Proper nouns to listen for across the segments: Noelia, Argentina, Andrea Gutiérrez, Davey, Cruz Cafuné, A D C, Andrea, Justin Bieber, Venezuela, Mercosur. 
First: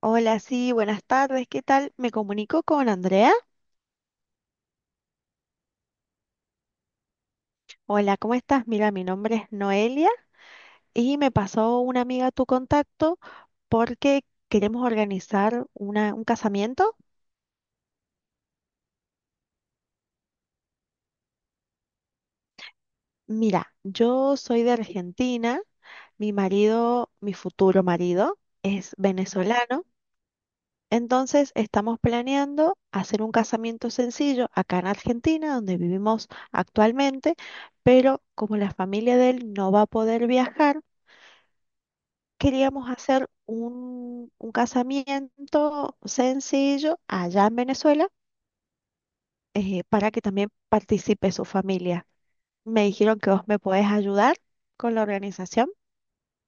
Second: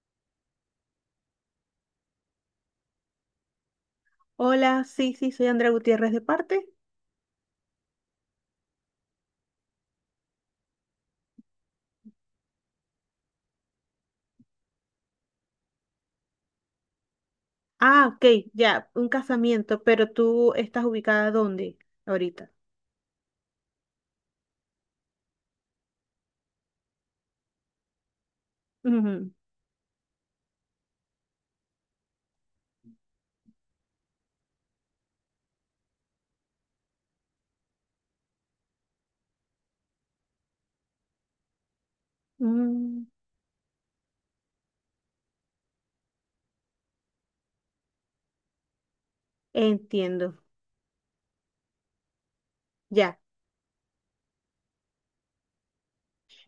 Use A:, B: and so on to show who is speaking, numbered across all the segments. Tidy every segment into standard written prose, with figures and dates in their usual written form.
A: Hola, sí, buenas tardes, ¿qué tal? Me comunico con Andrea.
B: Hola, sí, sí, soy Andrea Gutiérrez de parte.
A: Hola, ¿cómo estás? Mira, mi nombre es Noelia y me pasó una amiga tu contacto porque queremos organizar un casamiento.
B: Ah, ok, ya, un casamiento, pero tú estás ubicada dónde ahorita.
A: Mira, yo soy de Argentina, mi marido, mi futuro marido, es
B: Ujú,
A: venezolano, entonces estamos planeando hacer un casamiento sencillo acá en Argentina, donde vivimos actualmente, pero como la familia de él no va a poder viajar, queríamos
B: mm,
A: hacer un casamiento sencillo allá en Venezuela, para que
B: entiendo,
A: también participe su familia. Me
B: ya.
A: dijeron que vos me podés ayudar con la organización.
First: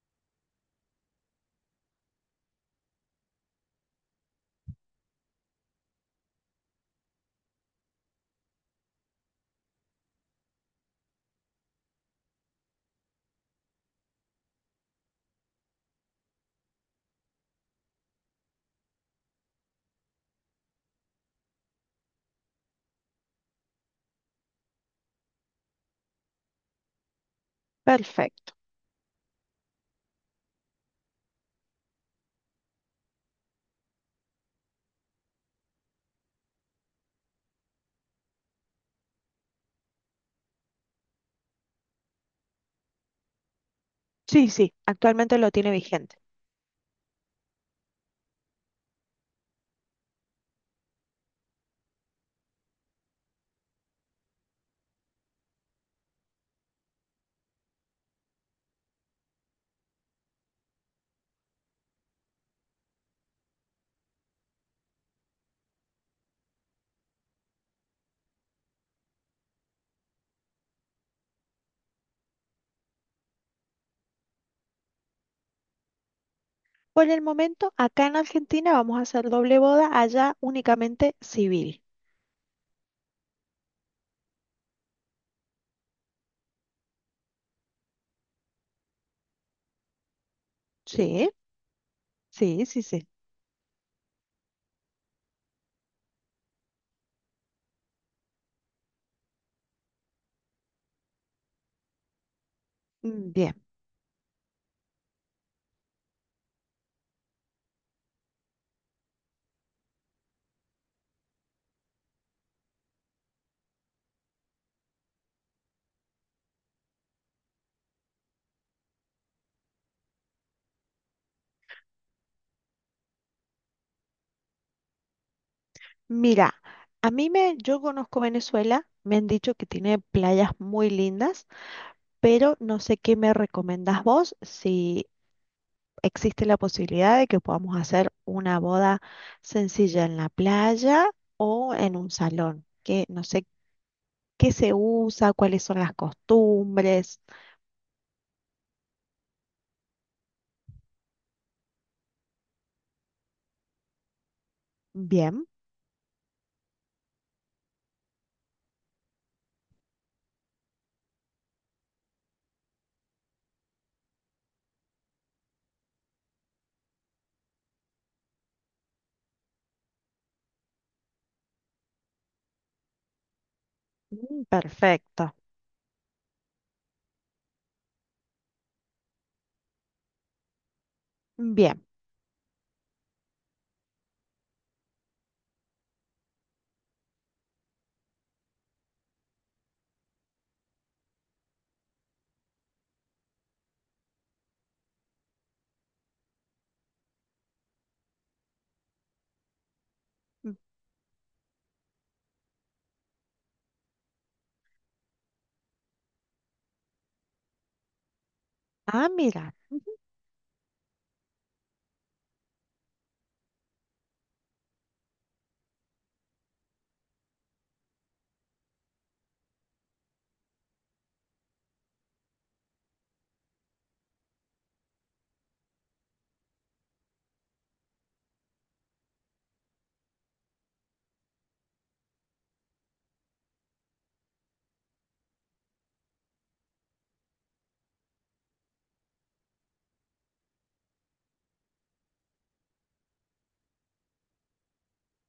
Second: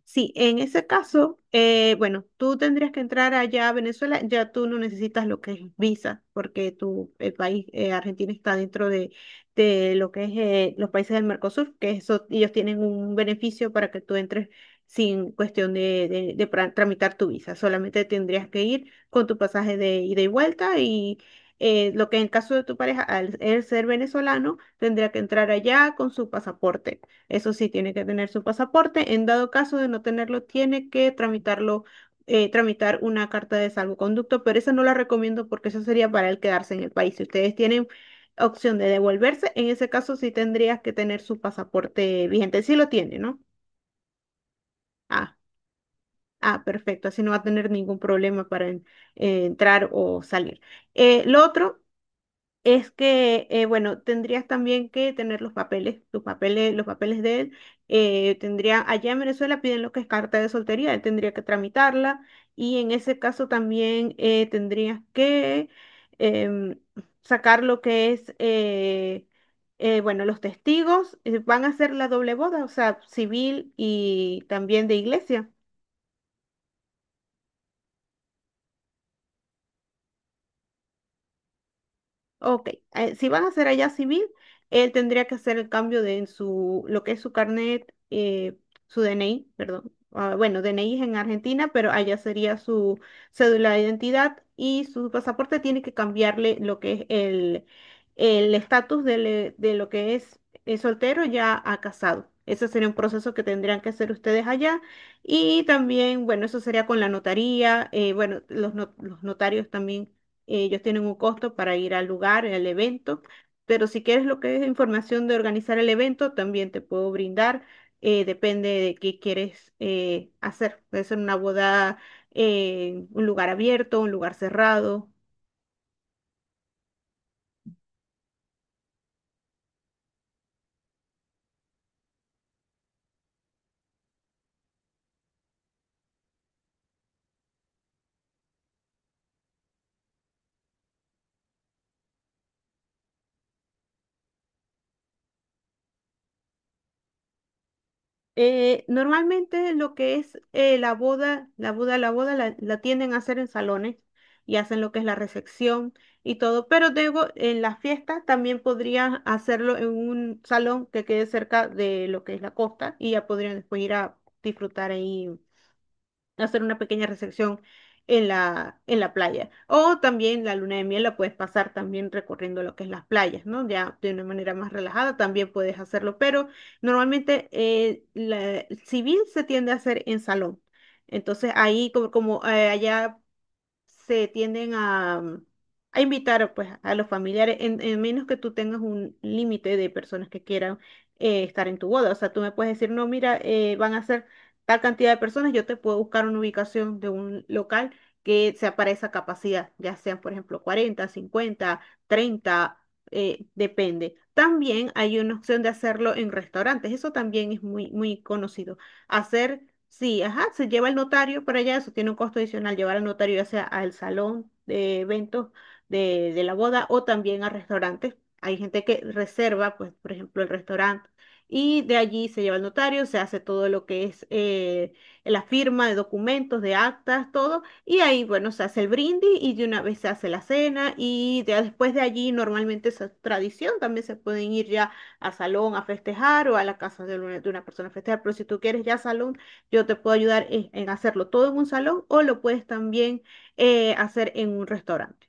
B: Sí, en ese caso, bueno, tú tendrías que entrar allá a Venezuela, ya tú no necesitas lo que es visa, porque tu, el país, Argentina está dentro de lo que es los países del Mercosur, que eso, ellos tienen un beneficio para que tú entres sin cuestión de tramitar tu visa, solamente tendrías que ir con tu pasaje de ida y vuelta y lo que en el caso de tu pareja, al él ser venezolano, tendría que entrar allá con su pasaporte. Eso sí, tiene que tener su
A: Perfecto.
B: pasaporte. En dado caso de no tenerlo, tiene que tramitarlo, tramitar una carta de salvoconducto, pero esa no la recomiendo porque eso sería para el quedarse en el país. Si ustedes tienen opción de devolverse, en ese caso sí tendrías que tener su pasaporte vigente. Sí lo tiene, ¿no?
A: Sí, sí,
B: Ah,
A: actualmente lo tiene vigente.
B: ah, perfecto. Así no va a tener ningún problema para entrar o salir. Lo otro es que, bueno, tendrías también que tener los papeles, tus papeles, los papeles de él. Tendría, allá en Venezuela piden lo que es carta de soltería, él tendría que tramitarla y en ese caso también tendrías que em, sacar lo que es, bueno, los testigos van a hacer la doble boda, o sea, civil y también de iglesia.
A: Por el momento, acá en Argentina vamos a hacer doble boda, allá únicamente civil.
B: Ok, si van a hacer allá civil, él tendría que hacer el cambio de en su, lo que es su carnet, su DNI, perdón. Ah, bueno, DNI es en
A: Sí,
B: Argentina, pero allá sería
A: sí, sí,
B: su
A: sí.
B: cédula de identidad y su pasaporte tiene que cambiarle lo que es el estatus del, de, lo que es soltero ya a casado. Ese sería un
A: Mm,
B: proceso que
A: bien.
B: tendrían que hacer ustedes allá. Y también, bueno, eso sería con la notaría. Bueno, los, no- los notarios también. Ellos tienen un costo para ir al lugar, al evento, pero si quieres lo que es información de organizar el evento, también te puedo brindar. Depende de qué quieres hacer. Puede ser una boda, en un lugar abierto, un lugar cerrado.
A: Mira, yo conozco Venezuela, me han dicho que tiene playas muy lindas. Pero no sé qué me recomendás vos, si existe la posibilidad de que podamos hacer una boda sencilla en la playa o en un salón, que no sé qué se usa, cuáles son las costumbres.
B: Normalmente lo que es la boda, la boda la tienden a hacer en salones y hacen lo que es la
A: Bien.
B: recepción y todo, pero luego en la fiesta también podrían hacerlo en un salón que quede cerca de lo que es la costa y ya podrían después ir a disfrutar ahí hacer una pequeña recepción en la playa. O también la luna de miel la puedes pasar también recorriendo lo que es las playas, ¿no? Ya de una
A: Mm,
B: manera más relajada
A: perfecto.
B: también puedes hacerlo, pero normalmente el civil se tiende a hacer en salón. Entonces
A: Bien.
B: ahí como, allá se tienden a invitar pues, a los familiares, en menos que tú tengas un límite de personas que quieran estar en tu boda. O sea, tú me puedes decir, no, mira, van a ser tal cantidad de personas, yo te puedo buscar una ubicación de un local que sea para esa capacidad, ya sean, por ejemplo, 40, 50, 30 depende. También hay una opción de hacerlo en restaurantes, eso también es muy, muy conocido.
A: Ah, mira.
B: Hacer, sí, ajá, se lleva el notario para allá, eso tiene un costo adicional, llevar al notario ya sea al salón de eventos de la boda o también a restaurantes. Hay gente que reserva, pues, por ejemplo, el restaurante y de allí se lleva el notario, se hace todo lo que es la firma de documentos, de actas, todo, y ahí, bueno, se hace el brindis y de una vez se hace la cena y ya después de allí normalmente esa tradición también se pueden ir ya a salón a festejar o a la casa de una persona a festejar. Pero si tú quieres ya salón, yo te puedo ayudar en hacerlo todo en un salón o lo puedes también hacer en un restaurante.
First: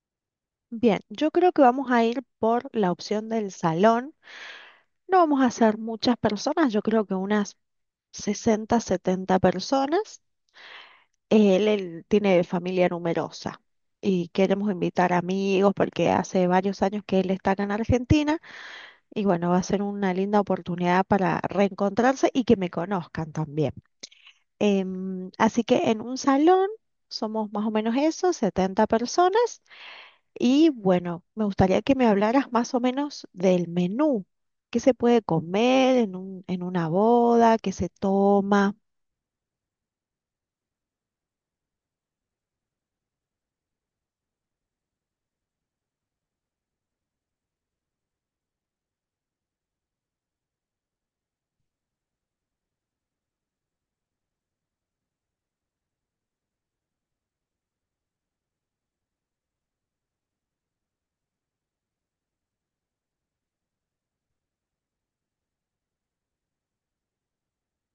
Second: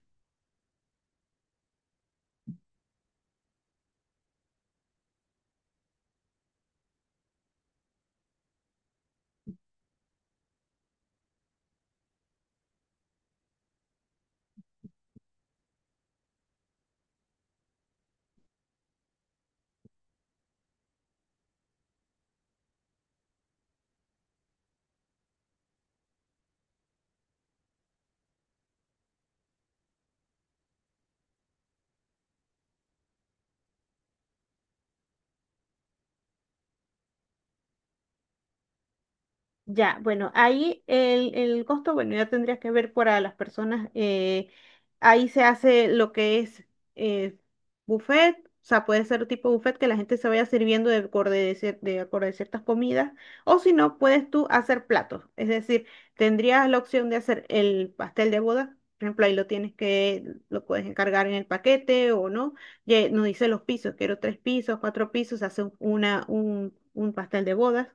A: Bien, yo creo que vamos a ir por la opción del salón. No vamos a ser muchas personas, yo creo que unas 60, 70 personas. Él tiene familia numerosa y queremos invitar amigos porque hace varios años que él está acá en Argentina y bueno, va a ser una linda oportunidad para reencontrarse y que me conozcan también. Así que en un salón somos más o menos eso, 70 personas, y bueno, me gustaría que me hablaras más o menos del menú. ¿Qué se puede comer en una boda? ¿Qué se toma?
B: Ya, bueno, ahí el costo, bueno, ya tendrías que ver para las personas. Ahí se hace lo que es eh, buffet, o sea, puede ser tipo buffet que la gente se vaya sirviendo de acorde de ciertas comidas, o si no, puedes tú hacer platos. Es decir, tendrías la opción de hacer el pastel de boda. Por ejemplo, ahí lo tienes que, lo puedes encargar en el paquete o no. Ya nos dice los pisos, quiero tres pisos, cuatro pisos, se hace un pastel de bodas.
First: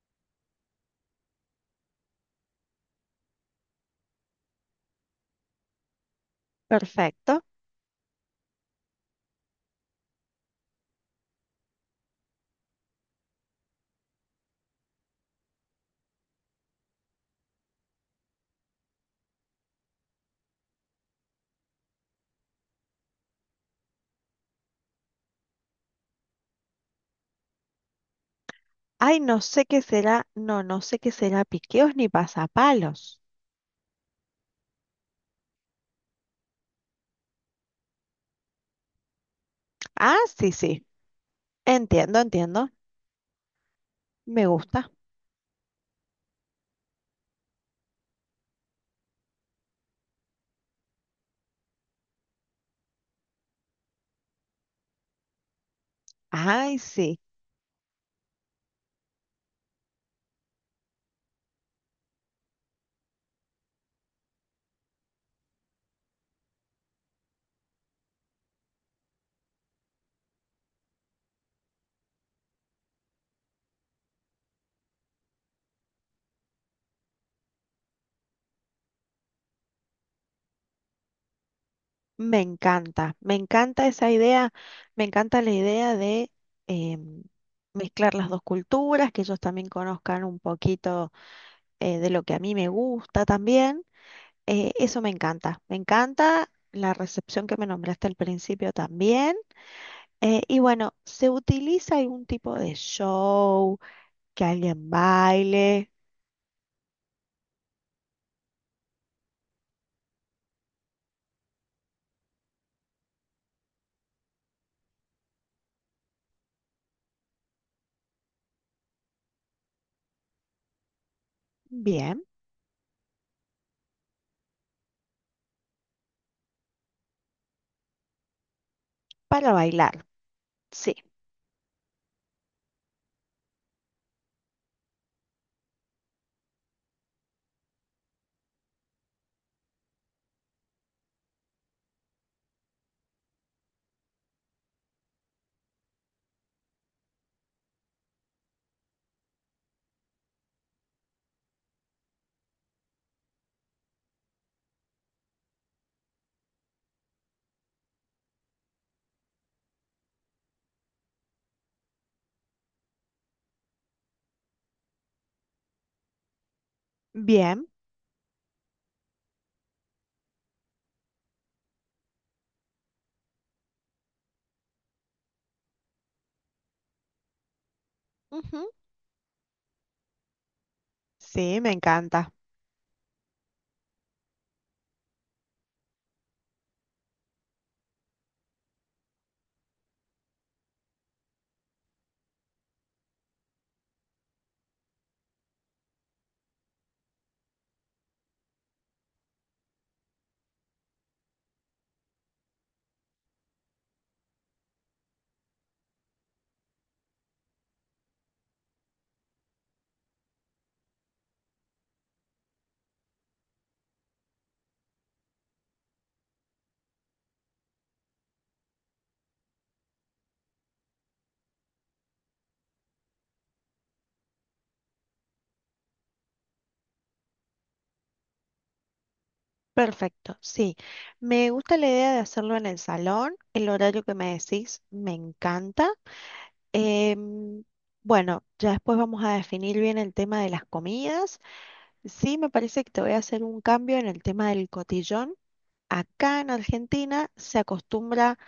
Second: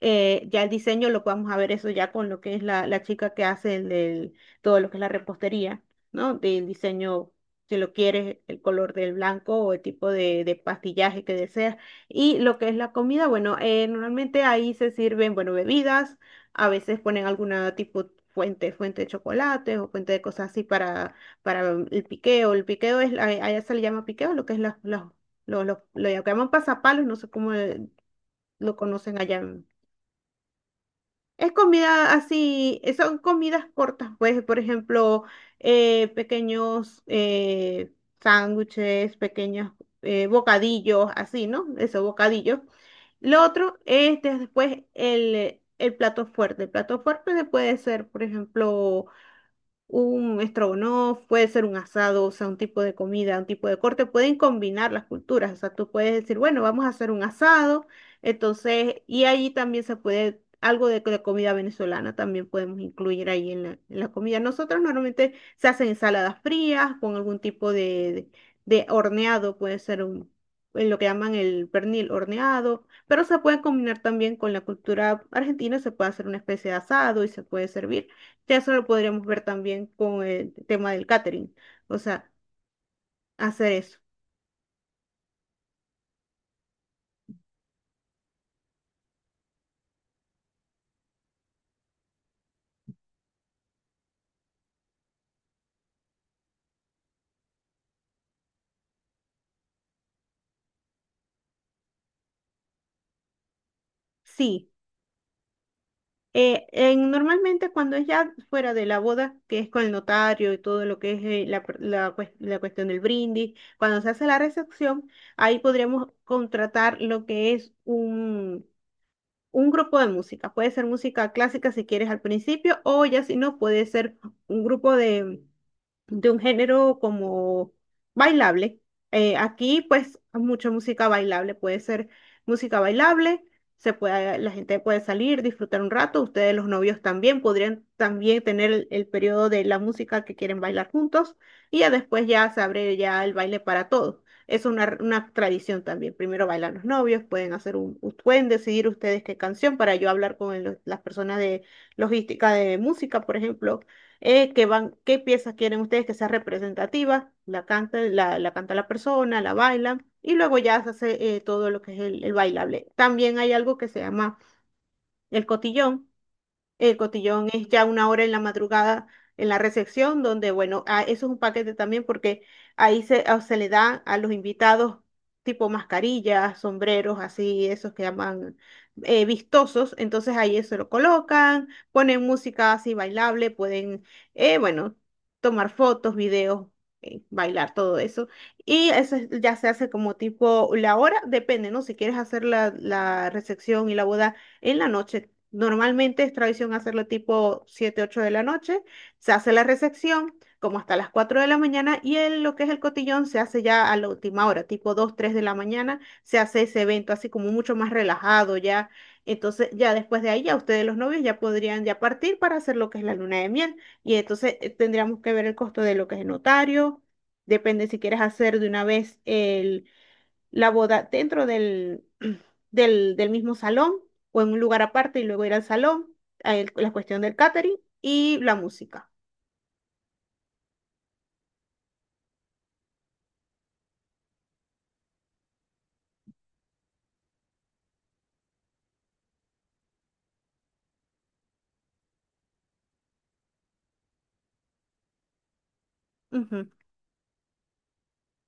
B: Ya el diseño lo vamos a ver eso ya con lo que es la chica que hace el del, todo lo que es la repostería, ¿no? Del diseño,
A: Perfecto.
B: si lo quieres, el color del blanco o el tipo de pastillaje que deseas. Y lo que es la comida, bueno, normalmente ahí se sirven, bueno, bebidas, a veces ponen alguna tipo fuente de chocolate o fuente de cosas así para el piqueo. El piqueo es, allá se le llama piqueo, lo que es lo llaman pasapalos, no sé cómo lo conocen
A: Ay, no
B: allá.
A: sé qué será, no, no sé qué será
B: Es
A: piqueos ni
B: comida así, son
A: pasapalos.
B: comidas cortas, pues, por ejemplo, pequeños sándwiches, pequeños
A: Ah, sí, sí,
B: bocadillos, así, ¿no? Esos
A: entiendo,
B: bocadillos.
A: entiendo,
B: Lo otro es
A: me
B: después
A: gusta.
B: el plato fuerte. El plato fuerte puede ser, por ejemplo, un estrogonoff, puede ser un asado, o sea, un tipo de comida, un tipo de corte, pueden combinar las culturas, o sea, tú puedes decir, bueno,
A: Ay,
B: vamos a hacer
A: sí,
B: un asado, entonces, y ahí también se puede, algo de comida venezolana también podemos incluir ahí en la comida. Nosotros normalmente se hacen ensaladas frías con algún tipo de horneado, puede ser en lo que llaman el pernil horneado, pero se puede combinar también con la cultura argentina, se puede hacer una especie de asado y se puede servir. Ya eso lo podríamos ver también con el tema del catering. O sea,
A: me
B: hacer
A: encanta
B: eso.
A: esa idea, me encanta la idea de em, mezclar las dos culturas, que ellos también conozcan un poquito de lo que a mí me gusta también. Eso me encanta la recepción que me nombraste al principio también. Y bueno, ¿se utiliza algún tipo de show? Que
B: Sí.
A: alguien baile.
B: Normalmente cuando es ya fuera de la boda, que es con el notario y todo lo que es la cuestión del brindis, cuando se hace la recepción, ahí podríamos contratar lo que es un grupo de música. Puede ser música clásica si quieres al
A: Bien,
B: principio o ya si no, puede ser un grupo de un género como bailable. Eh,
A: para
B: aquí,
A: bailar.
B: pues, mucha
A: Sí.
B: música bailable. Puede ser música bailable, se puede, la gente puede salir, disfrutar un rato. Ustedes, los novios, también podrían también tener el periodo de la música que quieren bailar juntos y ya después ya se abre ya el baile para todos. Es una tradición también. Primero bailan los novios, pueden hacer pueden decidir ustedes qué canción para yo hablar con las personas de logística de música, por ejemplo que van, qué piezas quieren ustedes que sea representativa, la canta la persona, la baila y luego ya se hace todo lo que es el bailable. También hay algo que se llama el cotillón, el cotillón
A: Bien.
B: es ya una hora en la madrugada en la recepción, donde, bueno, ah, eso es un paquete también porque ahí se le da a los invitados tipo mascarillas, sombreros, así, esos que llaman
A: Ujú.
B: vistosos. Entonces ahí eso lo
A: Sí,
B: colocan,
A: me
B: ponen
A: encanta.
B: música así bailable, pueden, bueno, tomar fotos, videos, bailar, todo eso. Y eso ya se hace como tipo la hora, depende, ¿no? Si quieres hacer la recepción y la boda en la noche. Normalmente es tradición hacerlo tipo 7 u 8 de la noche. Se hace la recepción como hasta las 4 de la mañana y lo que es el cotillón se hace ya a la última hora, tipo 2 o 3 de la mañana. Se hace ese evento así como mucho más relajado ya. Entonces ya después de ahí ya ustedes los novios ya podrían ya partir para hacer lo que es la luna de miel. Y entonces tendríamos que ver el costo de lo que es el notario. Depende si quieres hacer de una vez el la boda dentro del, del mismo salón o en un lugar aparte y luego ir al salón, a la cuestión del catering y la música.
A: Perfecto, sí. Me gusta la idea de hacerlo en el salón. El horario que me decís me encanta. Em, bueno, ya después vamos a definir bien el tema de las comidas. Sí, me parece que te voy a hacer un cambio en el tema del cotillón. Acá en
B: Ujú.
A: Argentina se acostumbra,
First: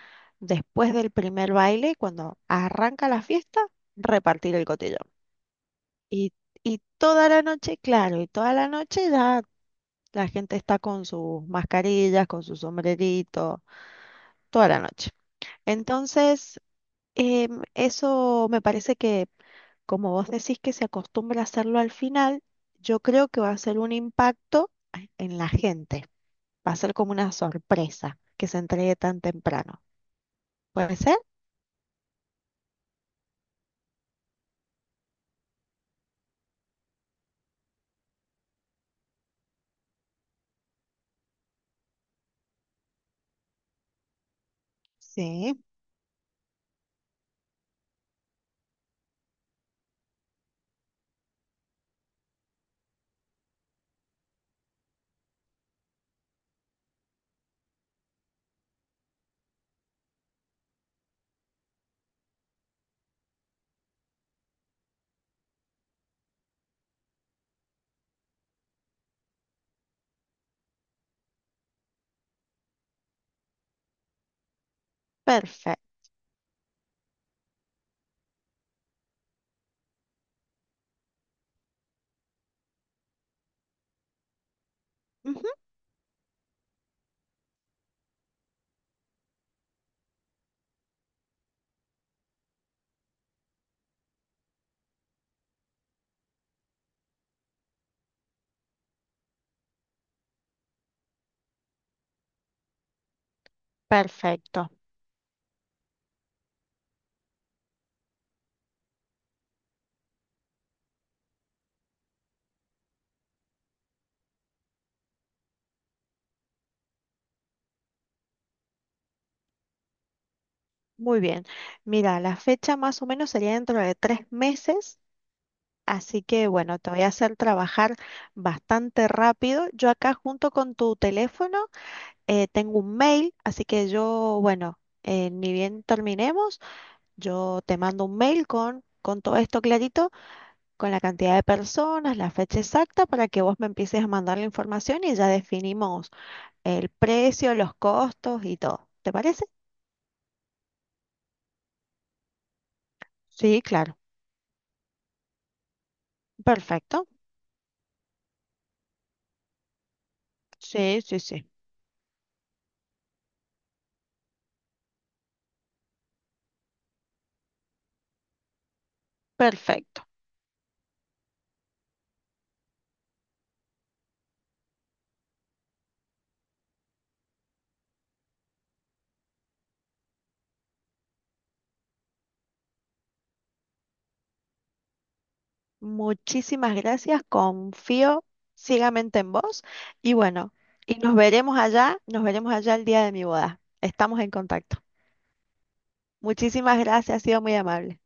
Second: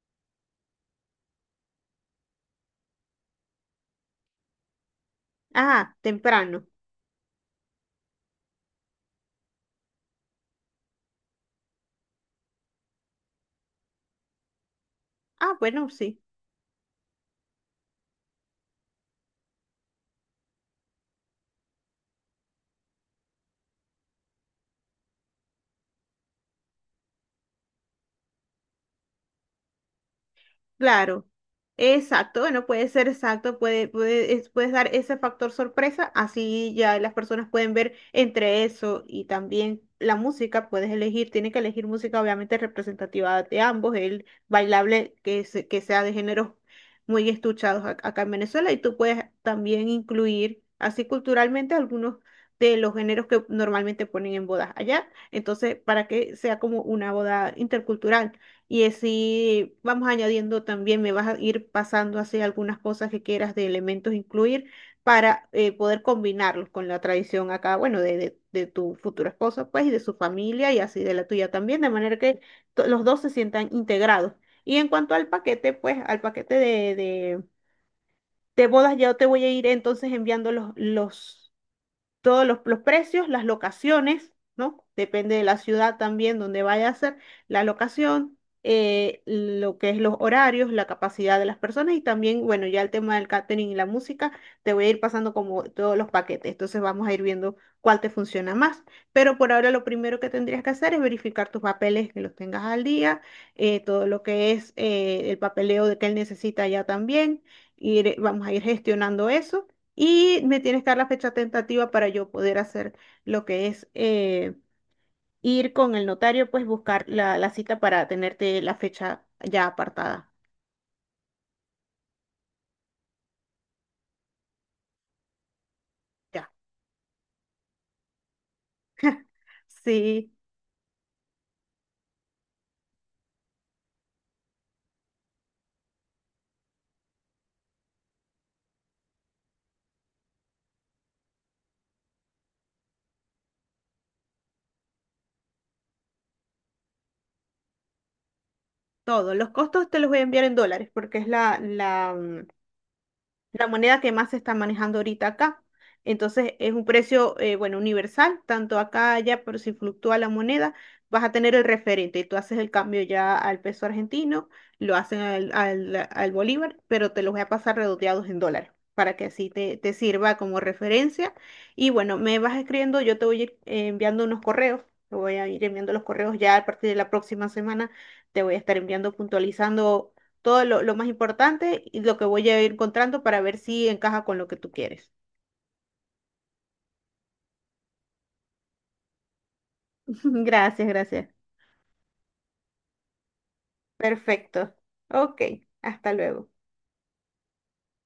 A: después del primer baile, cuando arranca la fiesta, repartir el cotillón.
B: Ah,
A: Y,
B: temprano.
A: y toda la noche, claro, y toda la noche ya la gente está con sus mascarillas, con su sombrerito, toda la noche.
B: Ah, bueno, sí.
A: Entonces, eso me parece que, como vos decís que se acostumbra a hacerlo al final, yo creo que va a ser un impacto en la gente. Va a ser como una sorpresa que se entregue tan temprano. ¿Puede ser?
B: Claro, exacto. Bueno, puede ser exacto, puedes dar ese factor sorpresa, así ya las personas pueden ver entre eso y también la música, puedes elegir, tiene que elegir música obviamente representativa de ambos, el bailable que,
A: Sí,
B: se- que sea de géneros muy estuchados acá en Venezuela y tú puedes también incluir así culturalmente algunos de los géneros que normalmente ponen en bodas allá, entonces para que sea como una boda intercultural. Y así vamos añadiendo también, me vas a ir pasando así algunas cosas que quieras de elementos incluir para poder combinarlos con la tradición acá, bueno, de tu futuro esposo, pues, y de su familia y así de la tuya también, de manera que los dos se sientan integrados. Y en cuanto al paquete, pues,
A: perfecto.
B: al paquete de bodas, ya te voy a ir entonces enviando los todos los precios, las locaciones, ¿no? Depende de la ciudad también donde vaya a ser la locación, lo que es los horarios, la capacidad de las personas y también, bueno, ya el tema del catering y la música, te voy a ir pasando como todos los paquetes, entonces vamos a ir viendo cuál te funciona más. Pero por ahora lo primero que tendrías que hacer es verificar tus papeles, que los tengas al día, todo lo que
A: Perfecto.
B: es el papeleo de que él necesita ya también, ir, vamos a ir gestionando eso. Y me tienes que dar la fecha tentativa para yo poder hacer lo que es ir con el notario, pues buscar la cita para tenerte la fecha ya apartada.
A: Muy bien. Mira, la fecha más o menos sería dentro de 3 meses. Así que
B: Ya.
A: bueno, te voy a hacer trabajar bastante rápido. Yo acá
B: Sí,
A: junto con tu teléfono, tengo un mail, así que yo, bueno, ni bien terminemos, yo te mando un mail con todo esto clarito, con la cantidad de personas, la fecha exacta, para que vos me empieces a mandar la información y ya definimos el precio, los costos y todo. ¿Te
B: todo.
A: parece?
B: Los costos te los voy a enviar en dólares porque es la, la, mm,
A: Sí,
B: la
A: claro.
B: moneda que más se está manejando ahorita acá. Entonces es un
A: Perfecto.
B: precio, bueno, universal, tanto acá, allá, pero si fluctúa la moneda,
A: Sí, sí,
B: vas a
A: sí.
B: tener el referente y tú haces el cambio ya al peso argentino, lo hacen al bolívar, pero te los voy a pasar redondeados en dólares para que así te
A: Perfecto.
B: sirva como referencia. Y bueno, me vas escribiendo, yo te voy a ir enviando unos correos, te voy a ir enviando los correos ya a partir de la próxima semana, te voy a estar enviando puntualizando todo lo más importante y lo que voy a ir encontrando para ver si encaja con lo que tú quieres.
A: Muchísimas gracias, confío ciegamente en vos y bueno,
B: Gracias,
A: y
B: gracias.
A: nos veremos allá el día de mi boda. Estamos en
B: Perfecto.
A: contacto.
B: Ok, hasta luego.
A: Muchísimas gracias, ha sido muy amable.